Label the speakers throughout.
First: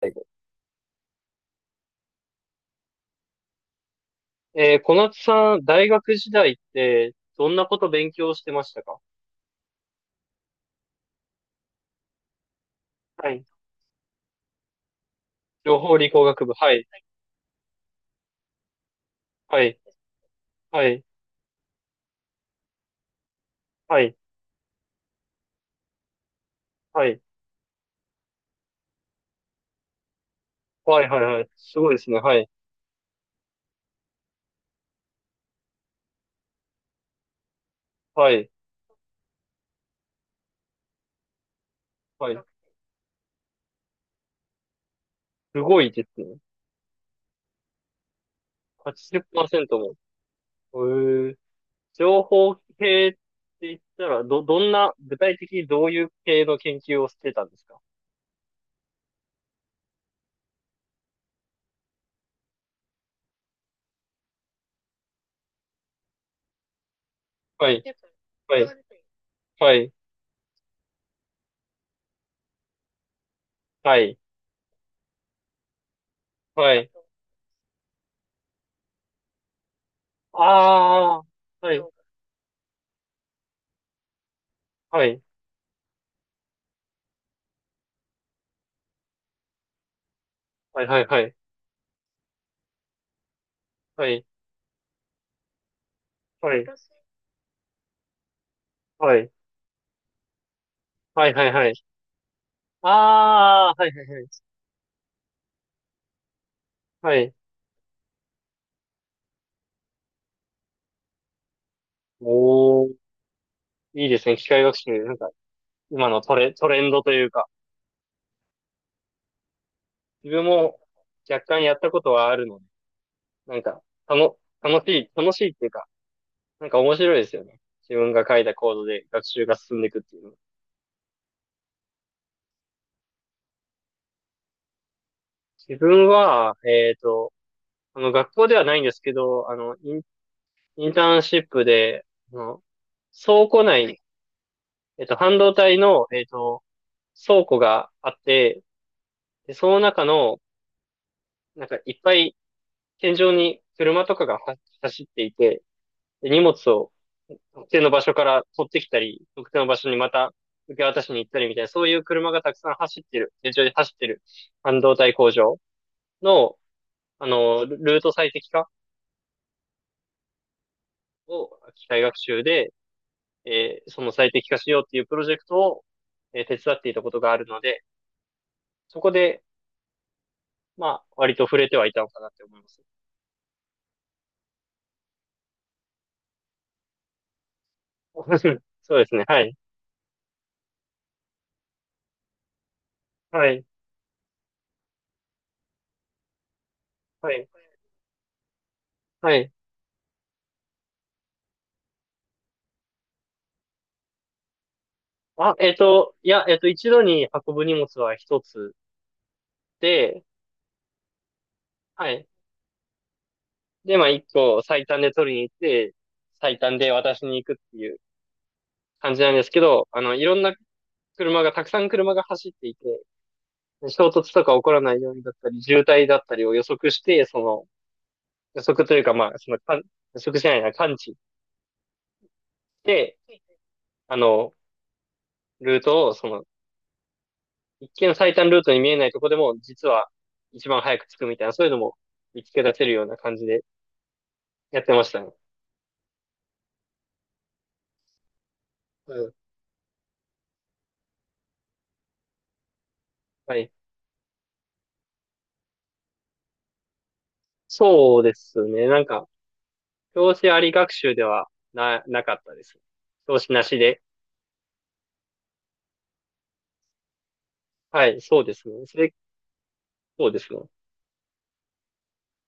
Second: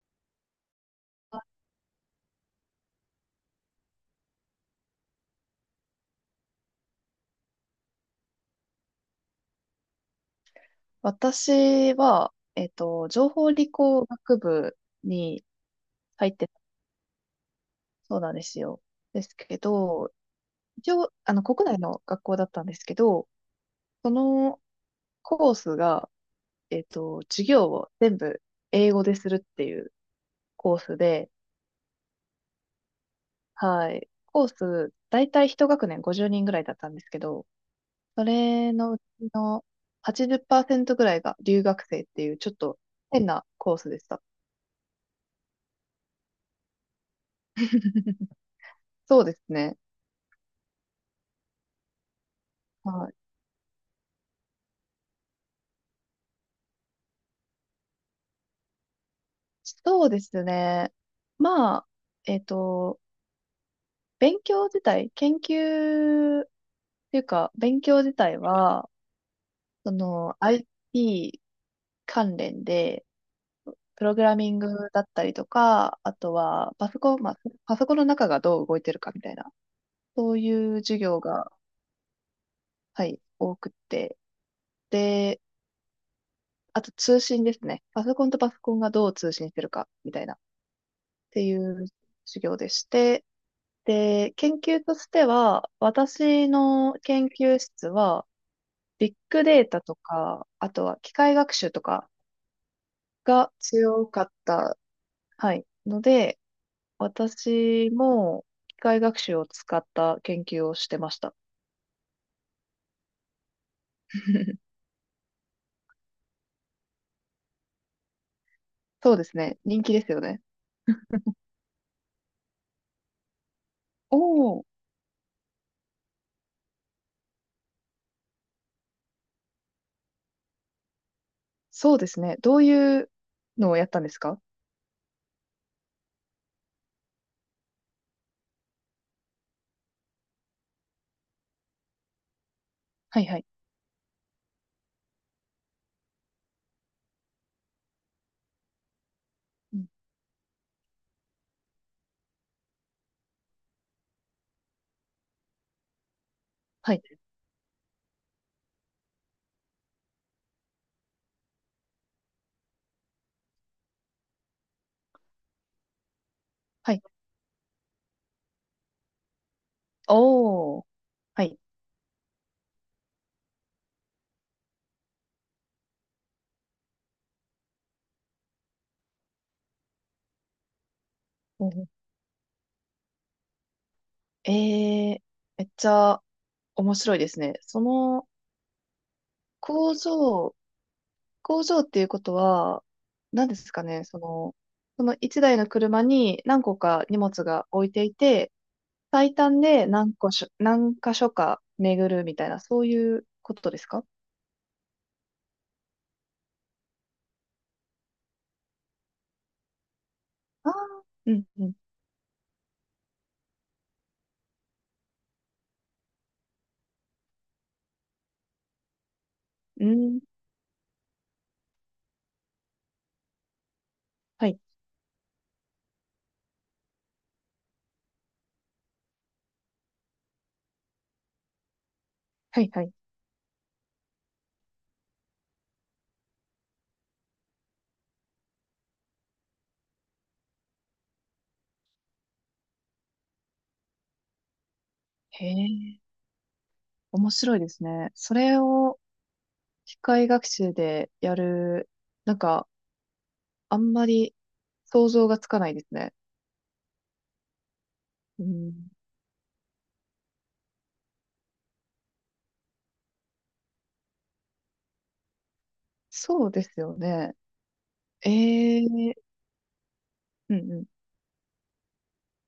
Speaker 1: 最後。小夏さん、大学時代って、どんなこと勉強してましたか？
Speaker 2: 私は、情
Speaker 1: はい。
Speaker 2: 報理工学部に
Speaker 1: 情報理工
Speaker 2: 入っ
Speaker 1: 学
Speaker 2: て
Speaker 1: 部。
Speaker 2: た、
Speaker 1: はい。
Speaker 2: そうなんですよ。ですけ
Speaker 1: はい。
Speaker 2: ど、
Speaker 1: は
Speaker 2: 一
Speaker 1: い。
Speaker 2: 応、国内の学校だったんですけど、
Speaker 1: は
Speaker 2: そ
Speaker 1: い。
Speaker 2: のコースが、
Speaker 1: はい。
Speaker 2: 授業を全部英語でするっていうコース
Speaker 1: はい。はい。
Speaker 2: で、
Speaker 1: はい。すごいですね。はい。
Speaker 2: はい。コース、だいたい一学年50人ぐらいだったんですけど、そ
Speaker 1: はい。
Speaker 2: れのうちの80%ぐらいが留学生ってい
Speaker 1: は
Speaker 2: う、
Speaker 1: い。
Speaker 2: ちょっと変なコースでした。
Speaker 1: すごいですね。
Speaker 2: そうですね。
Speaker 1: 80%も。へえ。情報
Speaker 2: は
Speaker 1: 系っ
Speaker 2: い、
Speaker 1: て言ったら、どんな、具体的にどういう系の研究をしてたんですか？
Speaker 2: そうですね。まあ、えっと、勉強自体、研究っていうか、
Speaker 1: は
Speaker 2: 勉
Speaker 1: い。
Speaker 2: 強自体
Speaker 1: はい。
Speaker 2: は、
Speaker 1: は
Speaker 2: そ
Speaker 1: い。
Speaker 2: の、i p 関連で、
Speaker 1: は
Speaker 2: プロ
Speaker 1: い。
Speaker 2: グラミングだったりとか、あとは、
Speaker 1: はい。
Speaker 2: パソコンの中がどう動いてるかみたいな、そういう授業
Speaker 1: あ
Speaker 2: が、
Speaker 1: あ。はい。
Speaker 2: はい、多くって。
Speaker 1: はい。
Speaker 2: で、あと通信ですね。パソコンとパソコンがどう通信してるか、みたいな、っ
Speaker 1: はい。はい。はい。
Speaker 2: ていう授業でして、
Speaker 1: は
Speaker 2: で、研究としては、
Speaker 1: い。
Speaker 2: 私
Speaker 1: はい
Speaker 2: の研究室は、ビッ
Speaker 1: はい。
Speaker 2: グデータとか、あとは機
Speaker 1: はい
Speaker 2: 械
Speaker 1: はい
Speaker 2: 学
Speaker 1: は
Speaker 2: 習
Speaker 1: い。
Speaker 2: とかが
Speaker 1: ああ、はいはい
Speaker 2: 強
Speaker 1: は
Speaker 2: か
Speaker 1: い。
Speaker 2: った、はい、ので、
Speaker 1: はい。
Speaker 2: 私も機械学習を使った研究をしてました。
Speaker 1: おー、いいですね。機械学 習。なんか、今のトレンドというか、
Speaker 2: そうですね。人気ですよ
Speaker 1: 自
Speaker 2: ね。
Speaker 1: 分も若干やったことはあるので、なんか、た
Speaker 2: お
Speaker 1: の、
Speaker 2: お、
Speaker 1: 楽しい、楽しいっていうか、なんか面白いですよね。自分が書いたコードで学習が進んでいくっていうの。
Speaker 2: そうですね。どういうのをやったんですか？
Speaker 1: 自分は、学校ではないんですけど、インターンシップで、あの、
Speaker 2: はいはい。
Speaker 1: 倉庫内、半導体の、倉庫があって、で、そ
Speaker 2: う
Speaker 1: の
Speaker 2: ん、
Speaker 1: 中の、なんかいっぱい天井に車とかがは走っていて、で荷物を
Speaker 2: はい。
Speaker 1: 特定の場所から取ってきたり、特定の場所にまた受け渡しに行ったりみたいな、そういう車がたくさん走ってる、天井で走ってる半導体工場の、
Speaker 2: はい。
Speaker 1: ルート最適化
Speaker 2: おお、は
Speaker 1: を
Speaker 2: い。
Speaker 1: 機械学習で、その最適化しようっていうプロジェクトを、手伝っていたことがあるので、そこで、まあ、割と触れてはい
Speaker 2: お、
Speaker 1: たのかなって思います。
Speaker 2: えー、めっちゃ面白いですね。その
Speaker 1: そうですね。はい。
Speaker 2: 工場、工場っていうことは、
Speaker 1: は
Speaker 2: 何で
Speaker 1: い。
Speaker 2: すかね、その一台の車に何個か荷
Speaker 1: は
Speaker 2: 物
Speaker 1: い。
Speaker 2: が置いていて、
Speaker 1: は
Speaker 2: 最
Speaker 1: い。
Speaker 2: 短で何個しょ、何箇所か巡るみたいな、そういうことですか？
Speaker 1: あ、いや、一度に運ぶ荷物は一つで、
Speaker 2: ああー、うん、うん、
Speaker 1: はい。で、まあ、一個最短で取りに行って、最短で渡しに行くっていう感じなんですけ
Speaker 2: う
Speaker 1: ど、
Speaker 2: ん、
Speaker 1: いろんな車が、たくさん車が走っていて、衝突と
Speaker 2: は
Speaker 1: か
Speaker 2: い、
Speaker 1: 起こらないようにだったり、渋滞だったりを予測して、その、予測というか、まあ、その、予測しないな、感知し
Speaker 2: はい、はい。
Speaker 1: て、あの、ルートを、その、一見最短ルートに見えないとこでも、実は一番早く着くみたいな、そういうのも見つけ出せるような感じでやってましたね。
Speaker 2: へえ、面白いですね。それを
Speaker 1: うん。
Speaker 2: 機械学習でやる、なんか、
Speaker 1: はい。
Speaker 2: あんまり想像がつかないですね。
Speaker 1: そうで
Speaker 2: う
Speaker 1: すね。
Speaker 2: ん、
Speaker 1: なんか、教師あり学習ではなかったです。教師なしで。
Speaker 2: そうですよね。
Speaker 1: はい、そうです
Speaker 2: え
Speaker 1: ね。
Speaker 2: え、
Speaker 1: そうです
Speaker 2: う
Speaker 1: ね。
Speaker 2: んうん、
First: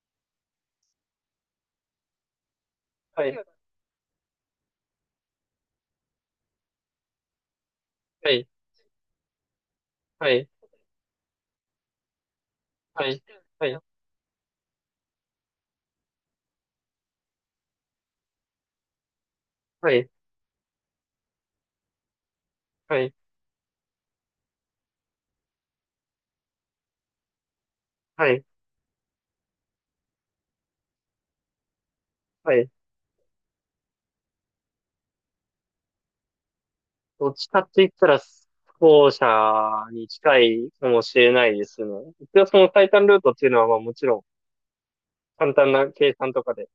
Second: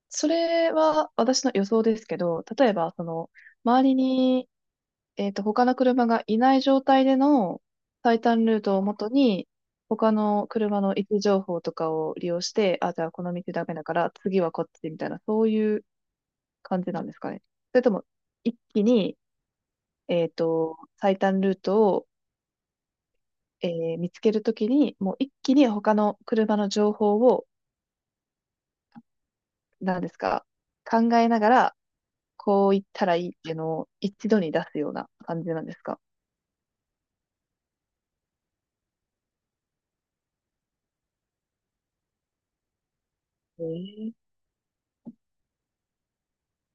Speaker 2: それは私の予想ですけど、例えば、そ
Speaker 1: は
Speaker 2: の、
Speaker 1: い、
Speaker 2: 周りに、他の車がいない状態での最
Speaker 1: は
Speaker 2: 短
Speaker 1: い、
Speaker 2: ルートをもとに、他
Speaker 1: は
Speaker 2: の
Speaker 1: い、
Speaker 2: 車の位置情報とかを利用して、あ、じゃ
Speaker 1: は
Speaker 2: あ
Speaker 1: い、
Speaker 2: この道ダ
Speaker 1: は
Speaker 2: メ
Speaker 1: い、
Speaker 2: だから、次はこっちみたいな、そういう感じなんですかね。それとも、一気に、
Speaker 1: はい、
Speaker 2: 最短ルートを、
Speaker 1: はい、
Speaker 2: 見つけるときに、もう一気に他の車の情報を、
Speaker 1: はい、
Speaker 2: 何ですか、考えながら、
Speaker 1: は
Speaker 2: こ
Speaker 1: い。
Speaker 2: う言ったらいいっていうのを一度に出すような感じなんですか？
Speaker 1: どっちかって言ったら、後者に近いかもしれないですね。一応その最短ルートっていうの
Speaker 2: え
Speaker 1: は、まあもち
Speaker 2: ー
Speaker 1: ろん、簡単な計算とかで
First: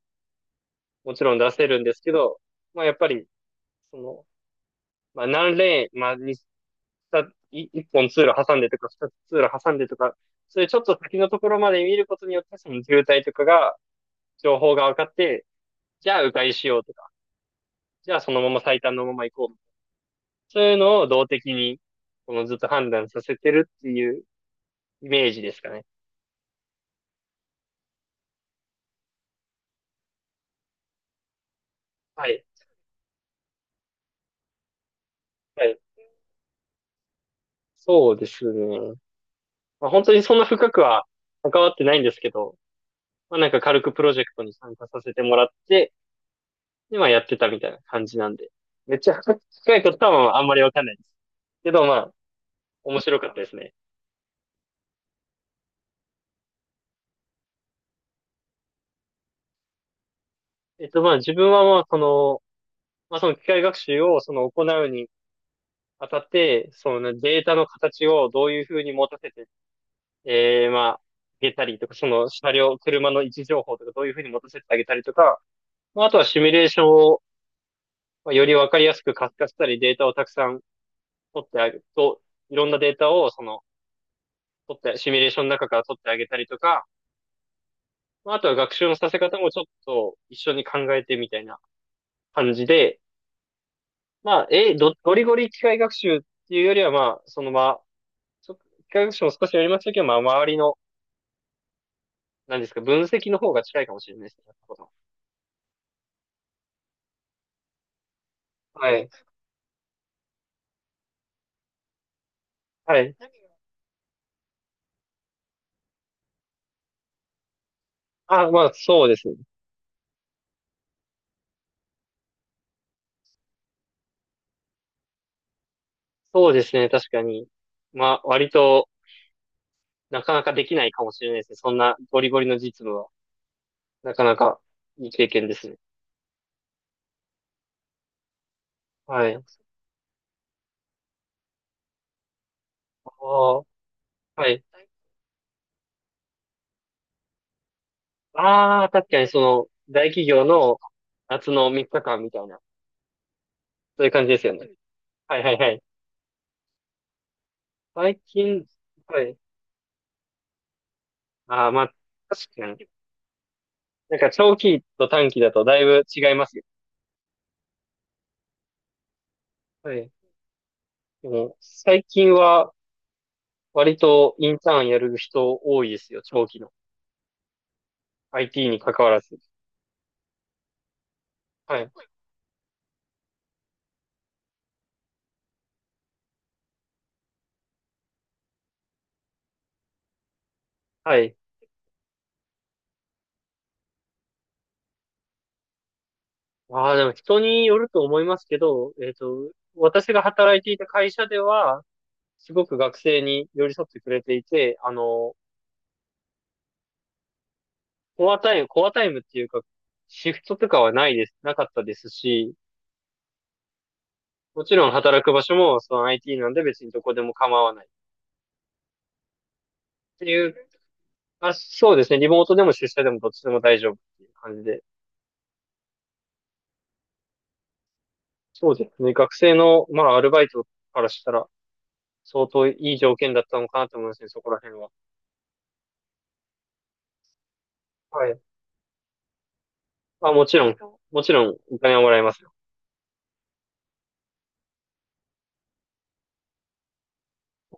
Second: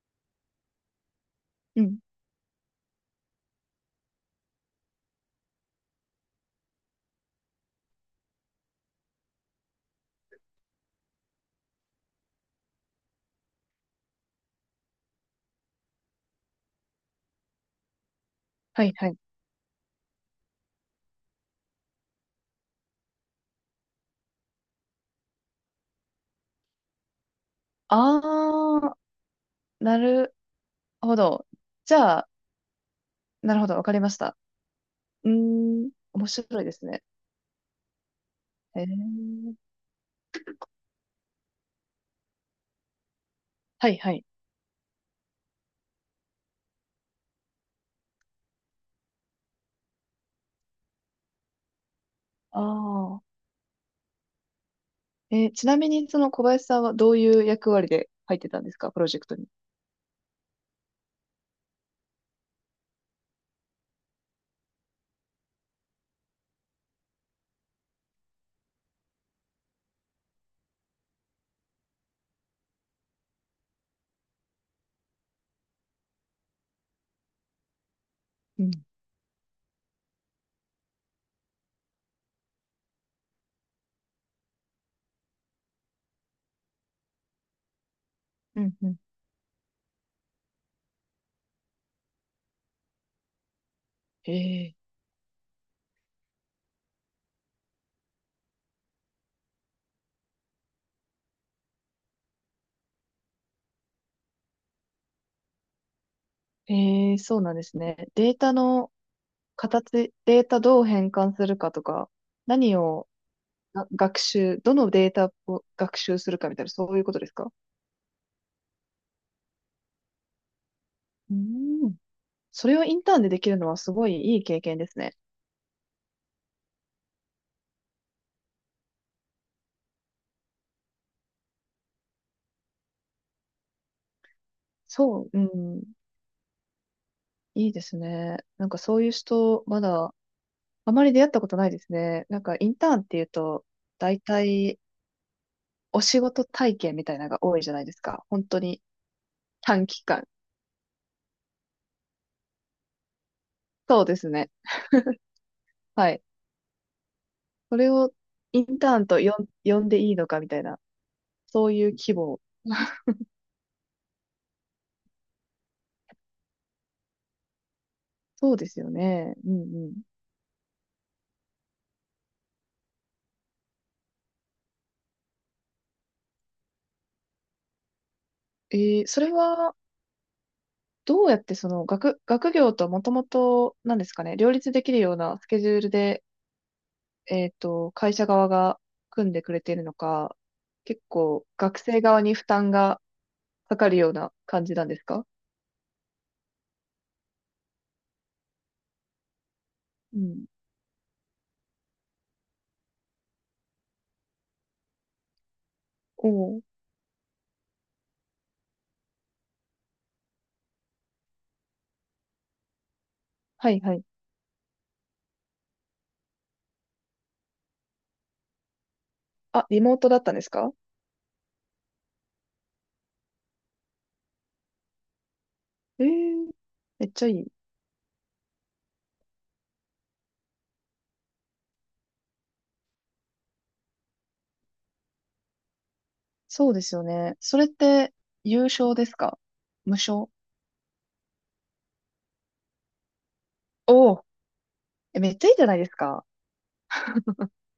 Speaker 1: もちろん出せる
Speaker 2: う
Speaker 1: んで
Speaker 2: ん。
Speaker 1: すけど、まあやっぱり、その、まあ何レーン、まあ二一本通路挟んでとか、二つ通路挟んでとか、それちょっと先のところまで見ることによって、その渋滞とかが、情報が分かって、じゃあ迂回しようとか、じゃあそのまま最
Speaker 2: はい
Speaker 1: 短の
Speaker 2: は
Speaker 1: ま
Speaker 2: い。
Speaker 1: ま行こう。そういうのを動的に、このずっと判断させてるっていうイメージですかね。
Speaker 2: あー、なるほど。じゃ
Speaker 1: は
Speaker 2: あ、
Speaker 1: い。
Speaker 2: なるほど、わかりました。うー
Speaker 1: はい。
Speaker 2: ん、面白いですね。
Speaker 1: そうです
Speaker 2: え
Speaker 1: ね。
Speaker 2: ー、
Speaker 1: まあ、本当にそんな深くは関わってないんですけど、まあなんか軽
Speaker 2: は
Speaker 1: く
Speaker 2: い
Speaker 1: プ
Speaker 2: は
Speaker 1: ロジェ
Speaker 2: い。
Speaker 1: クトに参加させてもらって、今やってたみたいな感じなんで。めっちゃ深いことはまあんまりわかんないです。けどまあ、面白
Speaker 2: あ
Speaker 1: かったですね。
Speaker 2: ー、ちなみにその小林さんはどういう役割で入ってたんですか、プロジェクトに。
Speaker 1: まあ、自分はまあ、その、まあ、その機械学習を、その、行うにあたって、そのデータの形をどういうふうに持たせて、まあ、あげたりとか、その車両、車の位置情報とか、どういうふうに持たせてあげたりとか、まあ、あとはシミュレーションを、まあ、より
Speaker 2: う
Speaker 1: わ
Speaker 2: ん、
Speaker 1: かりやすく活化したり、データをたくさん取ってあげると、いろんなデータを、その、取って、シミュレーションの中から取ってあげたりとか、まあ、あとは
Speaker 2: う
Speaker 1: 学
Speaker 2: ん、
Speaker 1: 習
Speaker 2: う
Speaker 1: の
Speaker 2: ん。
Speaker 1: させ方もちょっと一緒に考えてみたいな感じで、まあ、
Speaker 2: え
Speaker 1: ゴリゴリ機械学習っていうよりは、まあ、そのまあ、機械学習も少しやりましたけど、まあ、周りの、何ですか、分析の方が近いかもしれないですね。
Speaker 2: そうなんですね。データ
Speaker 1: は
Speaker 2: の
Speaker 1: い。
Speaker 2: 形、データどう変換するかとか、何
Speaker 1: は
Speaker 2: を
Speaker 1: い。
Speaker 2: が学習、どのデータを学習するかみたいな、そういうことですか？
Speaker 1: あ、まあ、そうですね。
Speaker 2: うん。それをインターンでできるのはすごいいい経験ですね。
Speaker 1: そうですね、確かに。まあ、割となかなかできないかもしれないですね。そんなゴリゴリの実務は、なかなかいい
Speaker 2: そ
Speaker 1: 経
Speaker 2: う、う
Speaker 1: 験ですね。
Speaker 2: ん。いいですね。なんかそういう
Speaker 1: はい。あ
Speaker 2: 人、まだ、あまり出会ったことないですね。なんかインターンっていうと、
Speaker 1: ー
Speaker 2: 大
Speaker 1: はい。
Speaker 2: 体、お仕事体験みたいなのが多いじゃないですか。本当に
Speaker 1: ああ、確かにその、
Speaker 2: 短期
Speaker 1: 大
Speaker 2: 間。
Speaker 1: 企業の夏の3日間みたいな、
Speaker 2: そ
Speaker 1: そう
Speaker 2: う
Speaker 1: いう
Speaker 2: で
Speaker 1: 感じ
Speaker 2: す
Speaker 1: です
Speaker 2: ね。
Speaker 1: よね。はいはいはい。
Speaker 2: はい。それを
Speaker 1: 最
Speaker 2: イ
Speaker 1: 近、
Speaker 2: ンターンと
Speaker 1: はい。
Speaker 2: 呼んでいいのかみたいな、
Speaker 1: あ
Speaker 2: そ
Speaker 1: あ、
Speaker 2: う
Speaker 1: ま
Speaker 2: いう
Speaker 1: あ、
Speaker 2: 規模。
Speaker 1: 確かに。なんか長期と短期だとだいぶ違いますよ。
Speaker 2: そうですよね。うんう
Speaker 1: は
Speaker 2: ん。
Speaker 1: い。でも、最近は割とインターンやる人多いですよ、長期の。IT
Speaker 2: え
Speaker 1: に関わら
Speaker 2: それ
Speaker 1: ず。
Speaker 2: は、どうやってそ
Speaker 1: は
Speaker 2: の
Speaker 1: い。
Speaker 2: 学業ともともと、なんですかね、両立できるようなスケジュールで、会社側が組んでくれているのか、結
Speaker 1: はい。
Speaker 2: 構学生側に負担がかかるような感じなんですか？
Speaker 1: ああ、でも人によると思いますけど、私
Speaker 2: う
Speaker 1: が
Speaker 2: ん。
Speaker 1: 働いていた会社では、すごく学生に寄り添ってくれていて、
Speaker 2: おお、
Speaker 1: コアタイム、コアタイムっていうか、シフトとかはないです、なかったですし、
Speaker 2: はいはい。
Speaker 1: もちろん働く場所もその IT なんで別にどこでも構わないっ
Speaker 2: あ、リモートだっ
Speaker 1: て
Speaker 2: たんで
Speaker 1: い
Speaker 2: す
Speaker 1: う、
Speaker 2: か？
Speaker 1: あ、そうですね。リモートでも出社でもどっちでも大丈夫っていう感じで。
Speaker 2: ええ、めっちゃいい。
Speaker 1: そうですね。学生の、まあ、アルバイトからしたら、相当いい条件だったのかなと思いますね、そこら辺は。
Speaker 2: そうですよね。それって、
Speaker 1: はい。
Speaker 2: 有償ですか？無償？
Speaker 1: あ、もちろん、もちろん、お金はもらえますよ。
Speaker 2: おお、え、めっちゃいいじゃないですか。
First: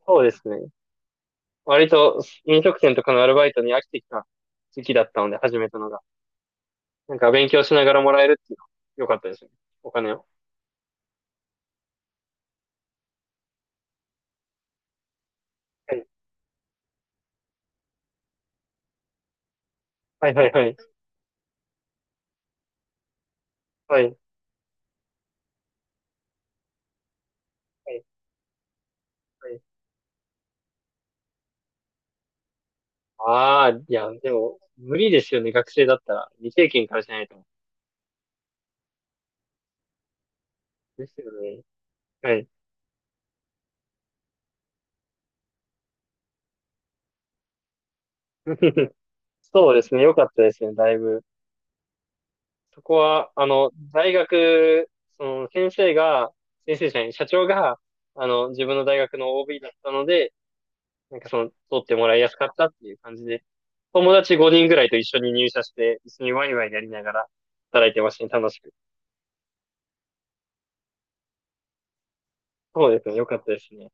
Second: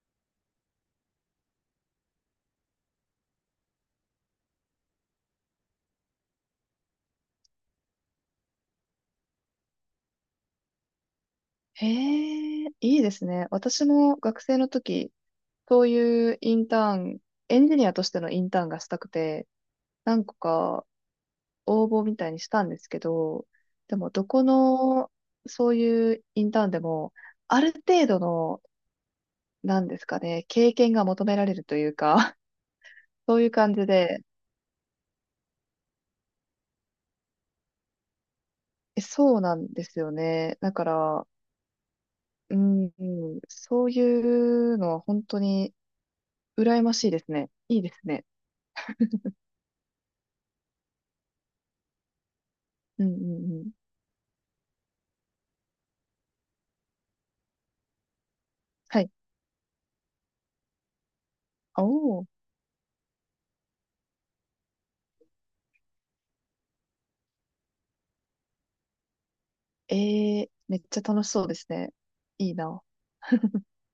Speaker 1: そうですね。割と、飲食店とかのアルバイトに飽きてきた時期だったので、始めたのが。なんか、勉強しながらもらえるっていうのは、良かったですね。お金を。
Speaker 2: へえ、いいですね。私も学生の時、そう
Speaker 1: はい。
Speaker 2: いうインターン、エンジニアとしてのインターンがしたくて、何
Speaker 1: はい、
Speaker 2: 個
Speaker 1: はい、はい。
Speaker 2: か応募みたいにしたんですけど、で
Speaker 1: は
Speaker 2: も
Speaker 1: い。
Speaker 2: どこの、そういうインターンでも、ある
Speaker 1: はい。
Speaker 2: 程度の、なんですかね、経験が求められるというか、そういう
Speaker 1: ああ
Speaker 2: 感
Speaker 1: ー、
Speaker 2: じ
Speaker 1: いや、
Speaker 2: で、
Speaker 1: でも、無理ですよね、学生だったら。未経験からしないと。
Speaker 2: え、そうなんですよね。だか
Speaker 1: です
Speaker 2: ら、
Speaker 1: よね。はい。
Speaker 2: うん、うん、そういうのは本当に羨ましいですね。いいですね。
Speaker 1: そうですね、良かったですね、だいぶ。そこ
Speaker 2: うんう
Speaker 1: は、
Speaker 2: んうん。
Speaker 1: 大学、その、先生が、先生じゃない、社長が、自分の大
Speaker 2: はい。
Speaker 1: 学の OB だったので、なんかその、
Speaker 2: お
Speaker 1: 取ってもらい
Speaker 2: ー、
Speaker 1: やすかったっていう感じで、友達5人ぐらいと一緒に入社して、一緒にワイワイやりながら働いてましたね、楽しく。
Speaker 2: えめっちゃ楽しそうですね。いいな。
Speaker 1: そうですね、良かったですね。